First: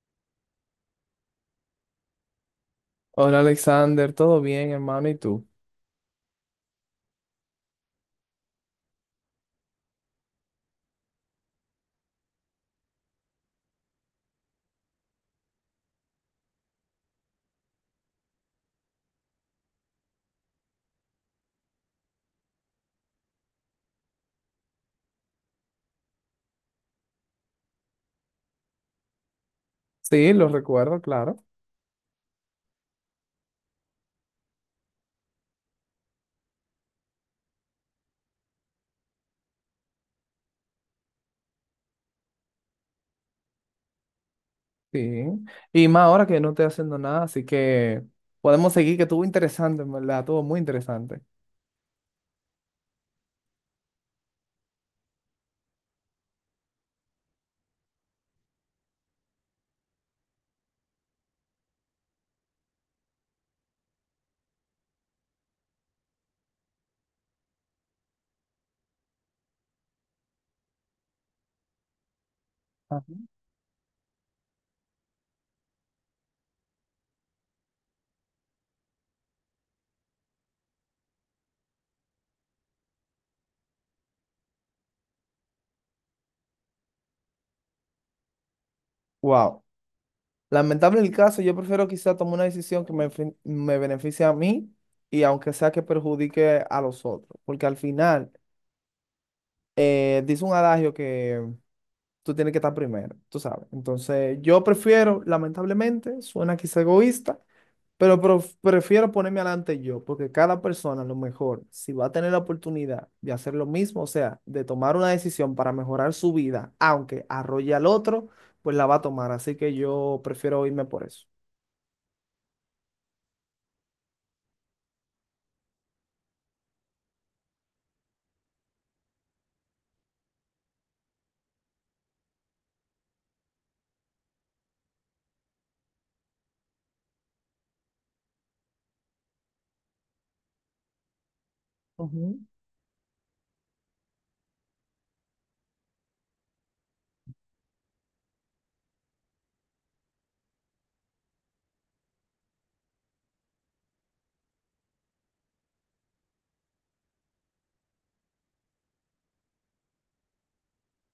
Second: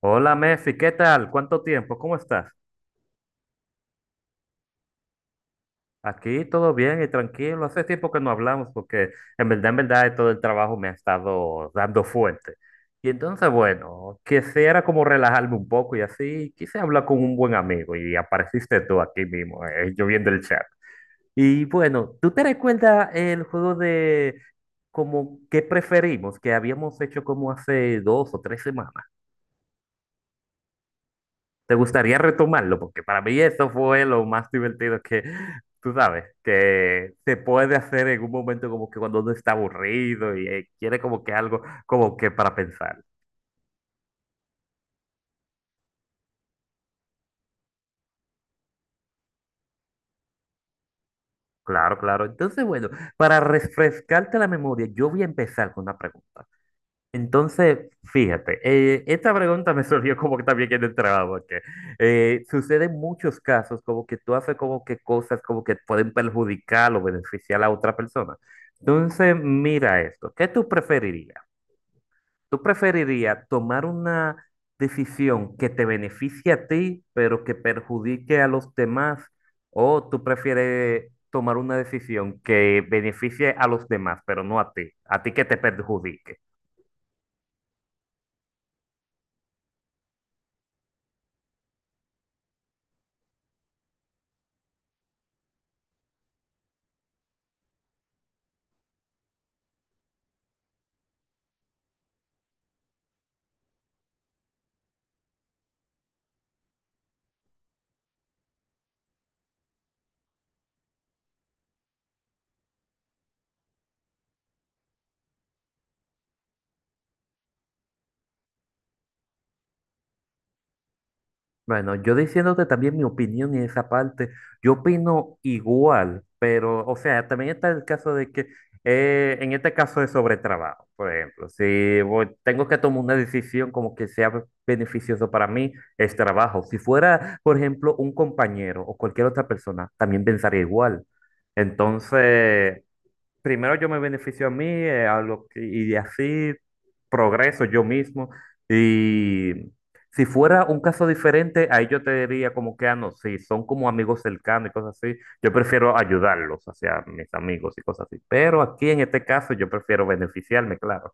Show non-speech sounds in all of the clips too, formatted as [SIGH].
Hola Mefi, ¿qué tal? ¿Cuánto tiempo? ¿Cómo estás? Hola Alexander, ¿todo bien, hermano? ¿Y tú? Aquí todo bien y tranquilo. Hace tiempo que no hablamos porque en verdad, todo el trabajo me ha estado dando fuerte. Y entonces, bueno, quisiera como relajarme un poco y así quise hablar con un buen amigo y apareciste tú aquí mismo, yo viendo el chat. Y bueno, ¿tú te recuerdas el juego de como qué preferimos que habíamos hecho como hace dos o tres semanas? Sí, lo recuerdo, claro. ¿Te gustaría retomarlo? Porque para mí eso fue lo más divertido que, tú sabes, que se puede hacer en un momento como que cuando uno está aburrido y quiere como que algo como que para pensar. Sí. Y más ahora que no estoy haciendo nada, así que podemos seguir, que estuvo interesante, en verdad, estuvo muy interesante. Claro, claro. Entonces, bueno, para refrescarte la memoria, yo voy a empezar con una pregunta. Entonces, fíjate, esta pregunta me [LAUGHS] surgió como que también en el trabajo, porque suceden muchos casos como que tú haces como que cosas como que pueden perjudicar o beneficiar a otra persona. Entonces, mira esto, ¿qué tú preferirías? ¿Tú Ajá. preferirías tomar una decisión que te beneficie a ti, pero que perjudique a los demás? ¿O tú prefieres tomar una decisión que beneficie a los demás, pero no a ti? ¿A ti que te perjudique? Wow. Lamentable el caso, yo prefiero quizá tomar una decisión que me, me beneficie a mí y aunque sea que perjudique a los otros, porque al final dice un adagio que tú tienes que estar primero, tú sabes. Entonces, yo prefiero, lamentablemente, suena quizá egoísta, pero prefiero ponerme adelante yo, porque cada persona a lo mejor, si va a tener la oportunidad de hacer lo mismo, o sea, de tomar una decisión para mejorar su vida, aunque arrolle al otro, pues la va a tomar. Así que yo prefiero irme por eso. Bueno, yo diciéndote también mi opinión en esa parte, yo opino igual, pero, o sea, también está el caso de que, en este caso de sobretrabajo, por ejemplo, si voy- tengo que tomar una decisión como que sea beneficioso para mí, es trabajo. Si fuera, por ejemplo, un compañero o cualquier otra persona, también pensaría igual. Ujú. Entonces, primero yo me beneficio a mí, y así progreso yo mismo. Y si fuera un caso diferente, ahí yo te diría como que, ah, no, sí, son como amigos cercanos y cosas así, yo prefiero ayudarlos, hacia mis amigos y cosas así. Pero aquí en este caso yo prefiero beneficiarme, claro.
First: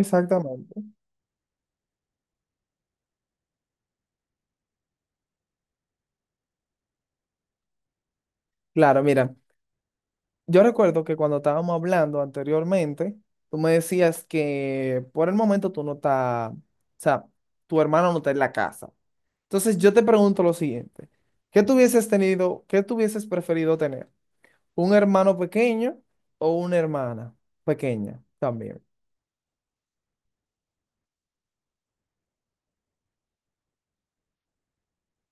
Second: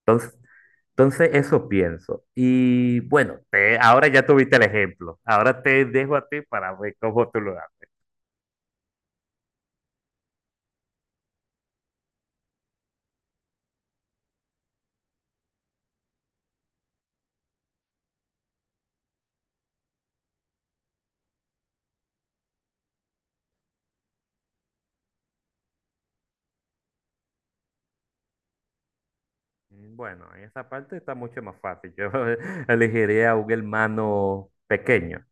Exactamente. Entonces eso pienso. Y bueno, ahora ya tuviste el ejemplo. Ahora te dejo a ti para ver cómo tú lo haces. Claro, mira. Yo recuerdo que cuando estábamos hablando anteriormente, tú me decías que por el momento tú no estás, o sea, tu hermano no está en la casa. Entonces yo te pregunto lo siguiente, ¿qué tú hubieses tenido, qué tú hubieses preferido tener? ¿Un hermano pequeño o una hermana pequeña también? Mm, bueno, en esa parte está mucho más fácil. Yo [LAUGHS] elegiría un hermano pequeño.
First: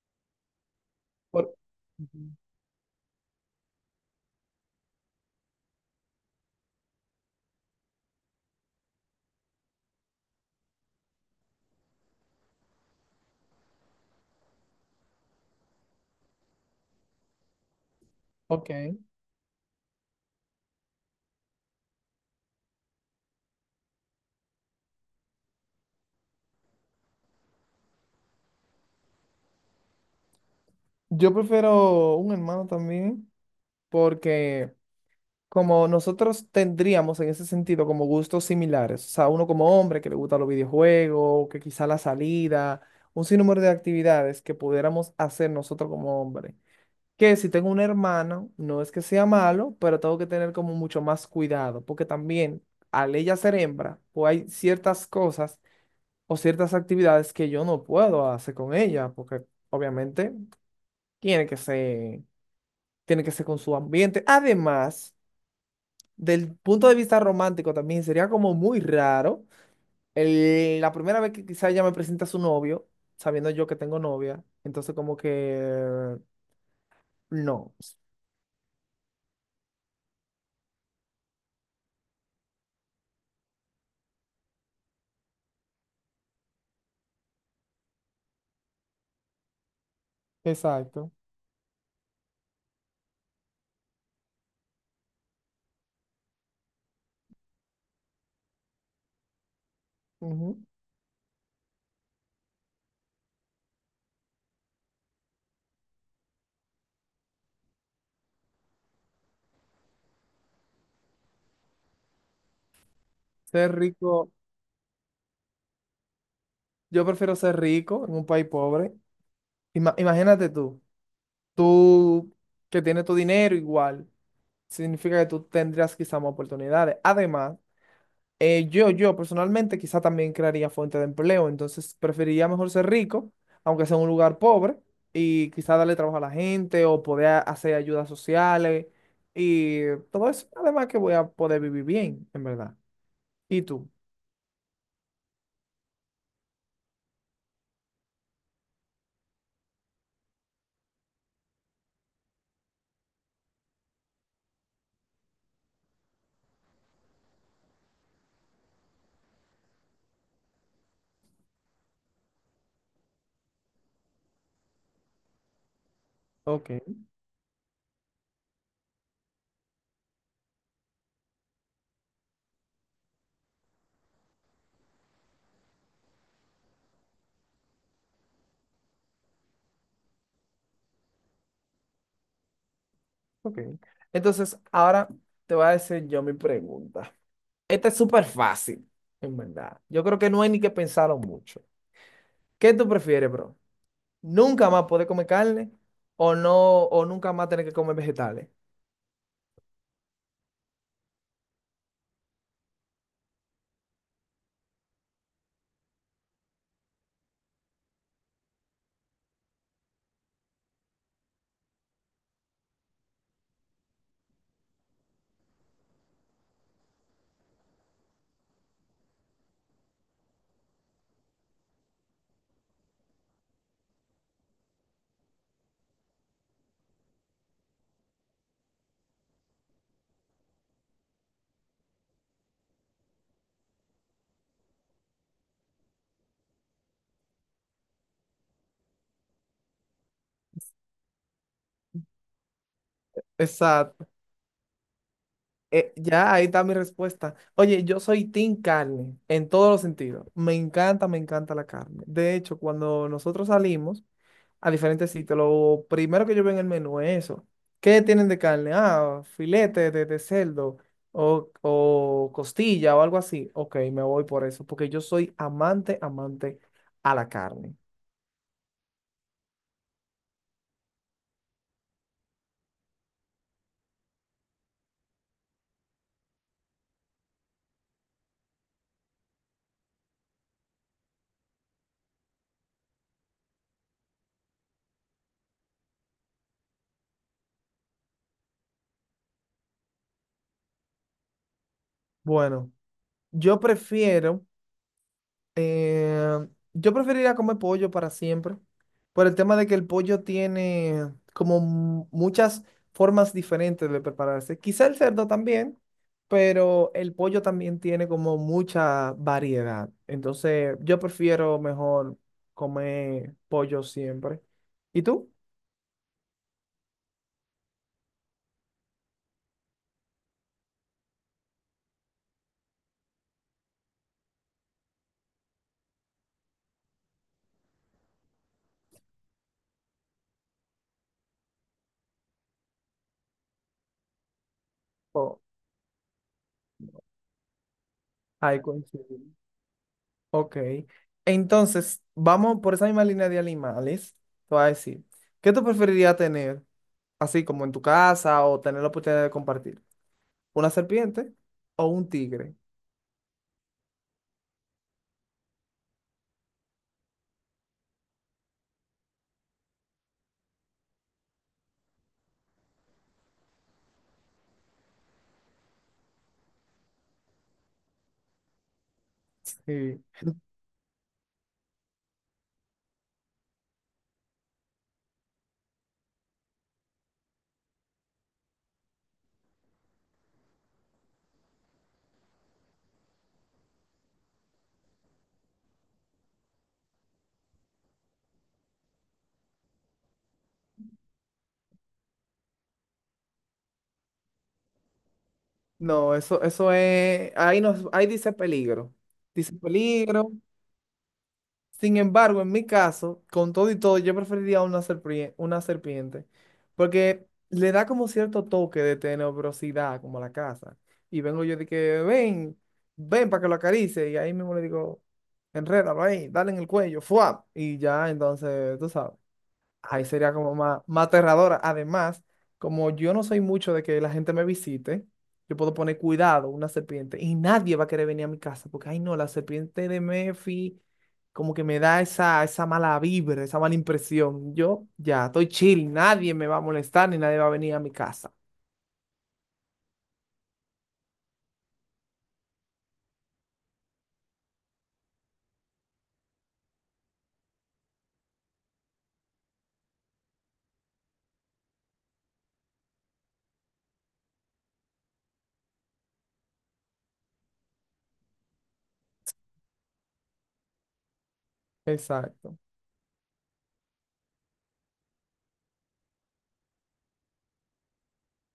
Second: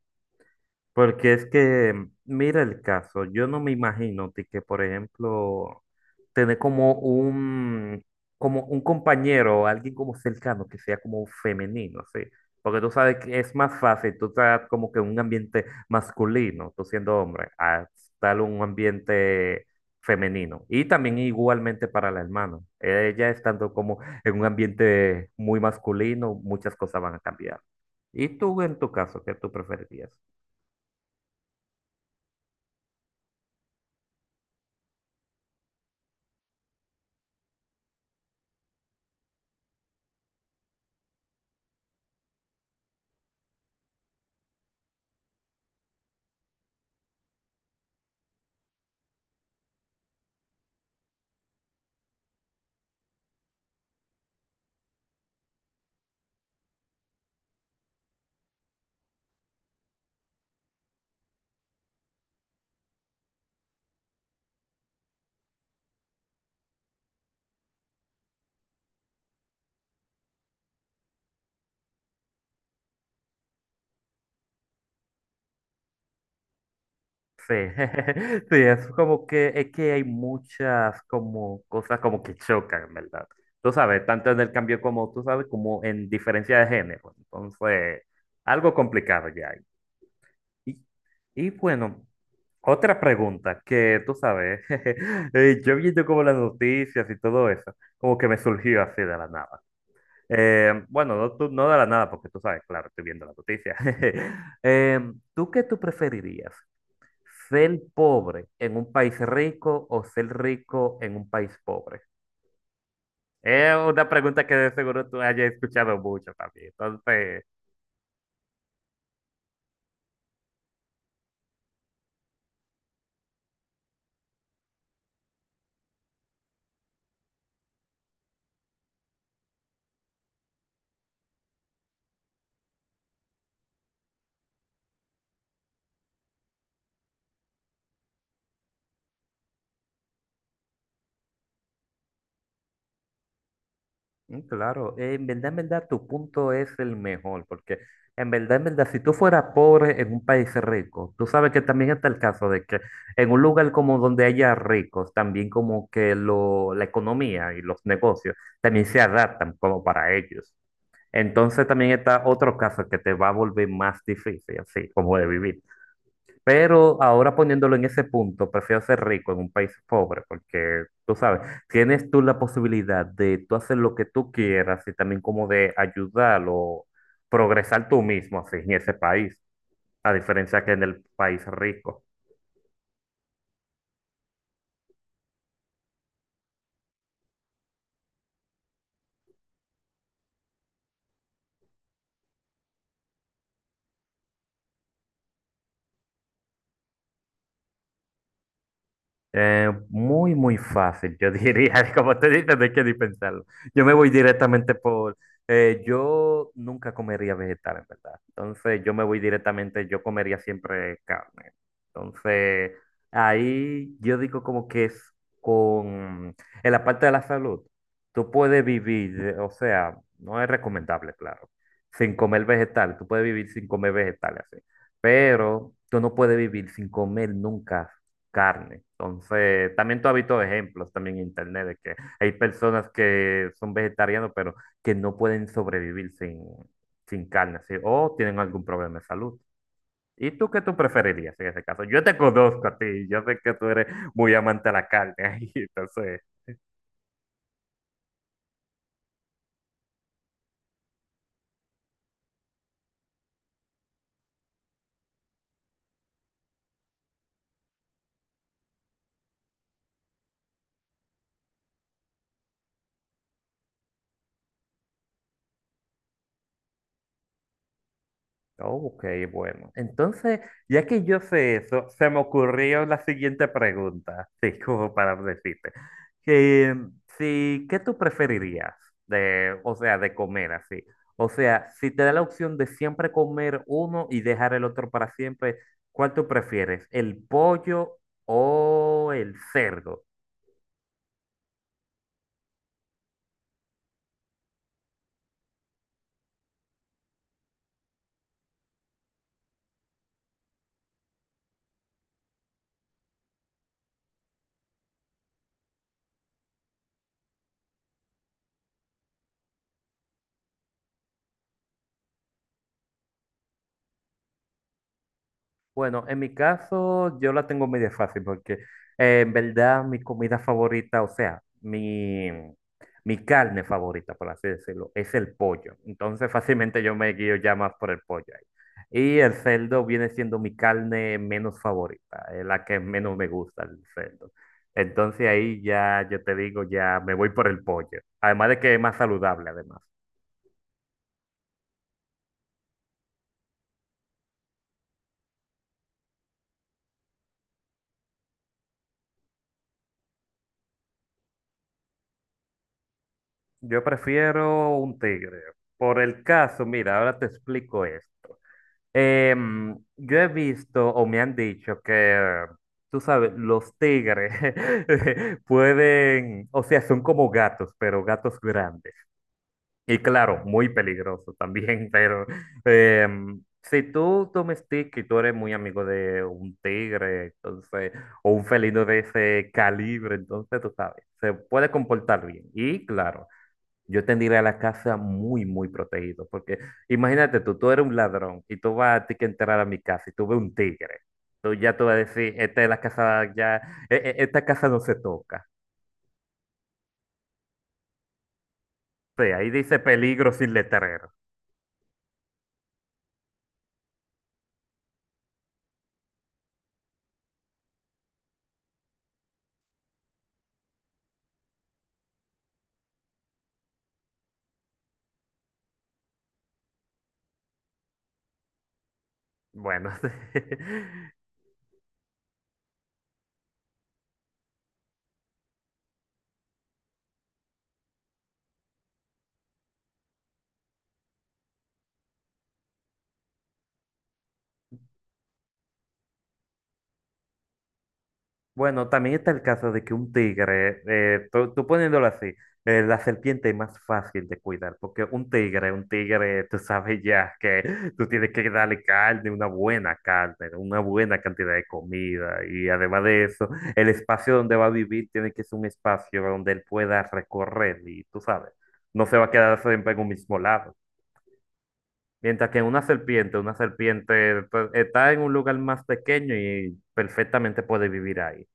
Porque es Por- que, Ujú. mira el caso, yo no me imagino ti, que, por ejemplo, tener como un compañero, alguien como cercano que sea como femenino, ¿sí? Porque tú sabes que es más fácil, tú estás como que en un ambiente masculino, tú siendo hombre, a estar en un Ok. ambiente femenino. Y también igualmente para la hermana, ella estando como en un ambiente muy masculino, muchas cosas van a cambiar. ¿Y tú en tu caso, qué tú preferirías? Yo prefiero un hermano también porque como nosotros tendríamos en ese sentido como gustos similares, o sea, uno como hombre que le gusta los videojuegos, que quizá la salida, un sinnúmero de actividades que pudiéramos hacer nosotros como hombre. Que si tengo un hermano, no es que sea malo, pero tengo que tener como mucho más cuidado, porque también al ella ser hembra, pues hay ciertas cosas o ciertas actividades que yo no puedo hacer con ella, porque obviamente tiene que ser, tiene que ser con su ambiente. Además, del punto de vista romántico también sería como muy raro. La primera vez que quizá ella me presenta a su novio, sabiendo yo que tengo novia, entonces como que Sí, no. [LAUGHS] sí, es como que es que hay muchas como cosas como que chocan, ¿verdad? Tú sabes, tanto en el cambio como tú sabes, como en diferencia de género. Entonces, algo complicado ya hay. Y, Exacto. y bueno, otra pregunta que tú sabes, [LAUGHS] yo viendo como las noticias y todo eso, como que me surgió así de la nada. Ujú. Bueno, no, no de la nada, porque tú sabes, claro, estoy viendo las noticias. [LAUGHS] ¿Tú qué tú preferirías? ¿Ser pobre en un país rico o ser rico en un país pobre? Ser Es una rico, pregunta que de seguro tú hayas escuchado mucho también. yo prefiero Entonces, ser rico en un país pobre. Imagínate tú, tú que tienes tu dinero igual, significa que tú tendrás quizá más oportunidades. Además, yo personalmente quizá también crearía fuente de empleo, entonces preferiría mejor ser rico, aunque sea en un lugar pobre, y quizá darle trabajo a la gente o poder hacer ayudas sociales y todo eso. Además que voy a poder vivir bien, en verdad. ¿Y tú? Claro, en verdad, tu punto es el mejor, porque en verdad, si tú fueras pobre en un país rico, tú sabes que también está el caso de que en un lugar como donde haya ricos, también como que lo, la economía y los negocios también se adaptan como para ellos. Entonces también está otro caso que te va a volver más difícil, así como de vivir. Ok, Pero ahora poniéndolo en ese punto, prefiero ser rico en un país pobre, porque tú sabes, tienes tú la posibilidad de tú hacer lo que tú quieras y también como de ayudar o progresar tú mismo así en ese país, a diferencia que en el país rico. ok. Entonces, ahora te voy a decir yo mi pregunta. Esta es súper fácil, en verdad. Yo creo que no hay ni que pensarlo mucho. ¿Qué tú prefieres, bro? ¿Nunca más poder comer carne o no, o nunca más tener que comer vegetales? Muy, muy fácil, yo diría, [LAUGHS] como te dices, no hay que ni pensarlo. Yo me voy directamente por, yo nunca comería vegetal, en verdad. Entonces, yo me voy directamente, yo comería siempre carne. Entonces, ahí yo digo como que es con, en la parte de la salud, tú puedes vivir, o sea, no es recomendable, claro, sin comer vegetal, tú puedes vivir sin comer vegetales, así. Pero tú no puedes vivir sin comer nunca carne. Entonces, también tú has visto ejemplos también en internet de que hay personas que son vegetarianos, pero que no pueden sobrevivir sin, sin carne, ¿sí? O tienen algún problema de salud. ¿Y tú qué tú preferirías en ese caso? Yo te conozco a ti, yo sé que tú eres Exacto. muy amante a la carne, [LAUGHS] entonces Ya ahí está mi respuesta. Oye, yo soy team carne en todos los sentidos. Me encanta la carne. De hecho, cuando nosotros salimos a diferentes sitios, lo primero que yo veo en el menú es eso. ¿Qué tienen de carne? Ah, filete de cerdo o costilla o algo así. Ok, me voy por eso, porque yo soy amante, amante a la carne. ok, bueno. Entonces, ya que yo sé eso, se me ocurrió la siguiente pregunta, [LAUGHS] sí, como para decirte. Que, si, ¿qué tú preferirías de, o sea, de comer así? O sea, si te da la opción de siempre comer uno y dejar el otro para siempre, ¿cuál tú prefieres? ¿El pollo o el cerdo? Bueno, yo prefiero Eh, yo preferiría comer pollo para siempre, por el tema de que el pollo tiene como muchas formas diferentes de prepararse. Quizá el cerdo también, pero el pollo también tiene como mucha variedad. Entonces, yo prefiero mejor comer pollo siempre. ¿Y tú? Bueno, en mi caso yo la tengo medio fácil porque en verdad mi comida favorita, o sea, mi carne favorita, por así decirlo, es el pollo. Entonces fácilmente yo me guío ya más por el pollo ahí. Y el cerdo viene siendo mi carne menos favorita, es la que menos me gusta el cerdo. Entonces Oh, ahí ya yo te digo, ya me voy por el pollo. Además de ahí que es más coincidimos. saludable, además. Ok. Entonces, vamos por esa misma línea de animales. Te voy a decir, ¿qué tú preferirías tener, así como en tu casa, o tener la oportunidad de compartir? Una serpiente o un tigre. Yo prefiero un tigre. Por el caso, mira, ahora te explico esto. Yo he visto o me han dicho que, tú sabes, los tigres [LAUGHS] pueden, o sea, son como gatos, pero gatos grandes. Y Sí. claro, muy peligroso también, [LAUGHS] pero si tú domesticas y tú eres muy amigo de un tigre, entonces, o un felino de ese calibre, entonces tú sabes, se puede comportar bien. Y claro. Yo tendría la casa muy, muy protegido, porque imagínate tú, tú eres un ladrón y tú vas a ti que entrar a mi casa y tú ves un tigre. Tú ya tú vas a decir, esta es la casa, ya, esta casa no se toca. No, eso es, ahí nos, ahí dice peligro. Sí, ahí Dice dice peligro. peligro sin letrero. Sin embargo, en mi caso, con todo y todo, yo preferiría una serpiente, porque le da como cierto toque de tenebrosidad, como a la casa. Y vengo yo de que, ven, ven para que lo acaricie. Y ahí mismo le digo, enrédalo ahí, dale en el cuello, ¡fua! Y ya, entonces, tú sabes. Bueno, Ahí [LAUGHS] sería sí. como más, más aterradora. Además, como yo no soy mucho de que la gente me visite, yo puedo poner cuidado, una serpiente, y nadie va a querer venir a mi casa, porque, ay no, la serpiente de Mefi como que me da esa, esa mala vibra, esa mala impresión. Yo ya estoy chill, nadie me va a molestar ni nadie va a venir a mi casa. Bueno, también está el caso de que un tigre, tú, tú poniéndolo así, la serpiente es más fácil de cuidar, porque un tigre, tú sabes ya que tú tienes que darle carne, una buena cantidad de comida, y además de eso, el espacio donde va a vivir tiene que ser un espacio donde él pueda recorrer, y tú sabes, no se va a quedar siempre en un mismo lado. Mientras Exacto, que una serpiente pues, está en un lugar más pequeño y perfectamente puede vivir ahí.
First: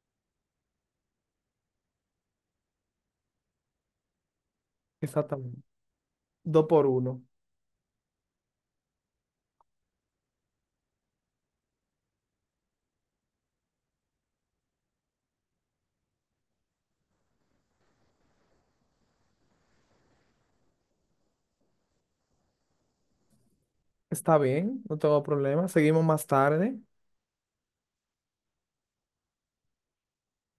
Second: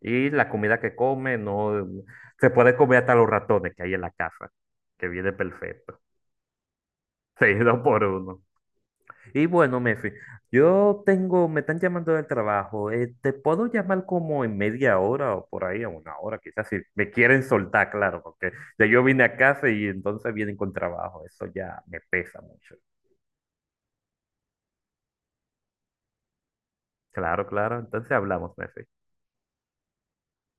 Y la comida que come, no mm, se puede comer hasta los ratones que hay en la casa, que viene exactamente. perfecto, Dos por uno. [LAUGHS] seguido por uno. Y bueno, Mefi, yo tengo, me están llamando del trabajo, te puedo llamar como en media hora o por ahí, a una hora, quizás si me quieren soltar, claro, porque ya yo vine a casa y entonces vienen con trabajo, eso ya me pesa mucho. Está bien, no tengo problema. Seguimos más tarde. Claro, claro, entonces hablamos, Mefi.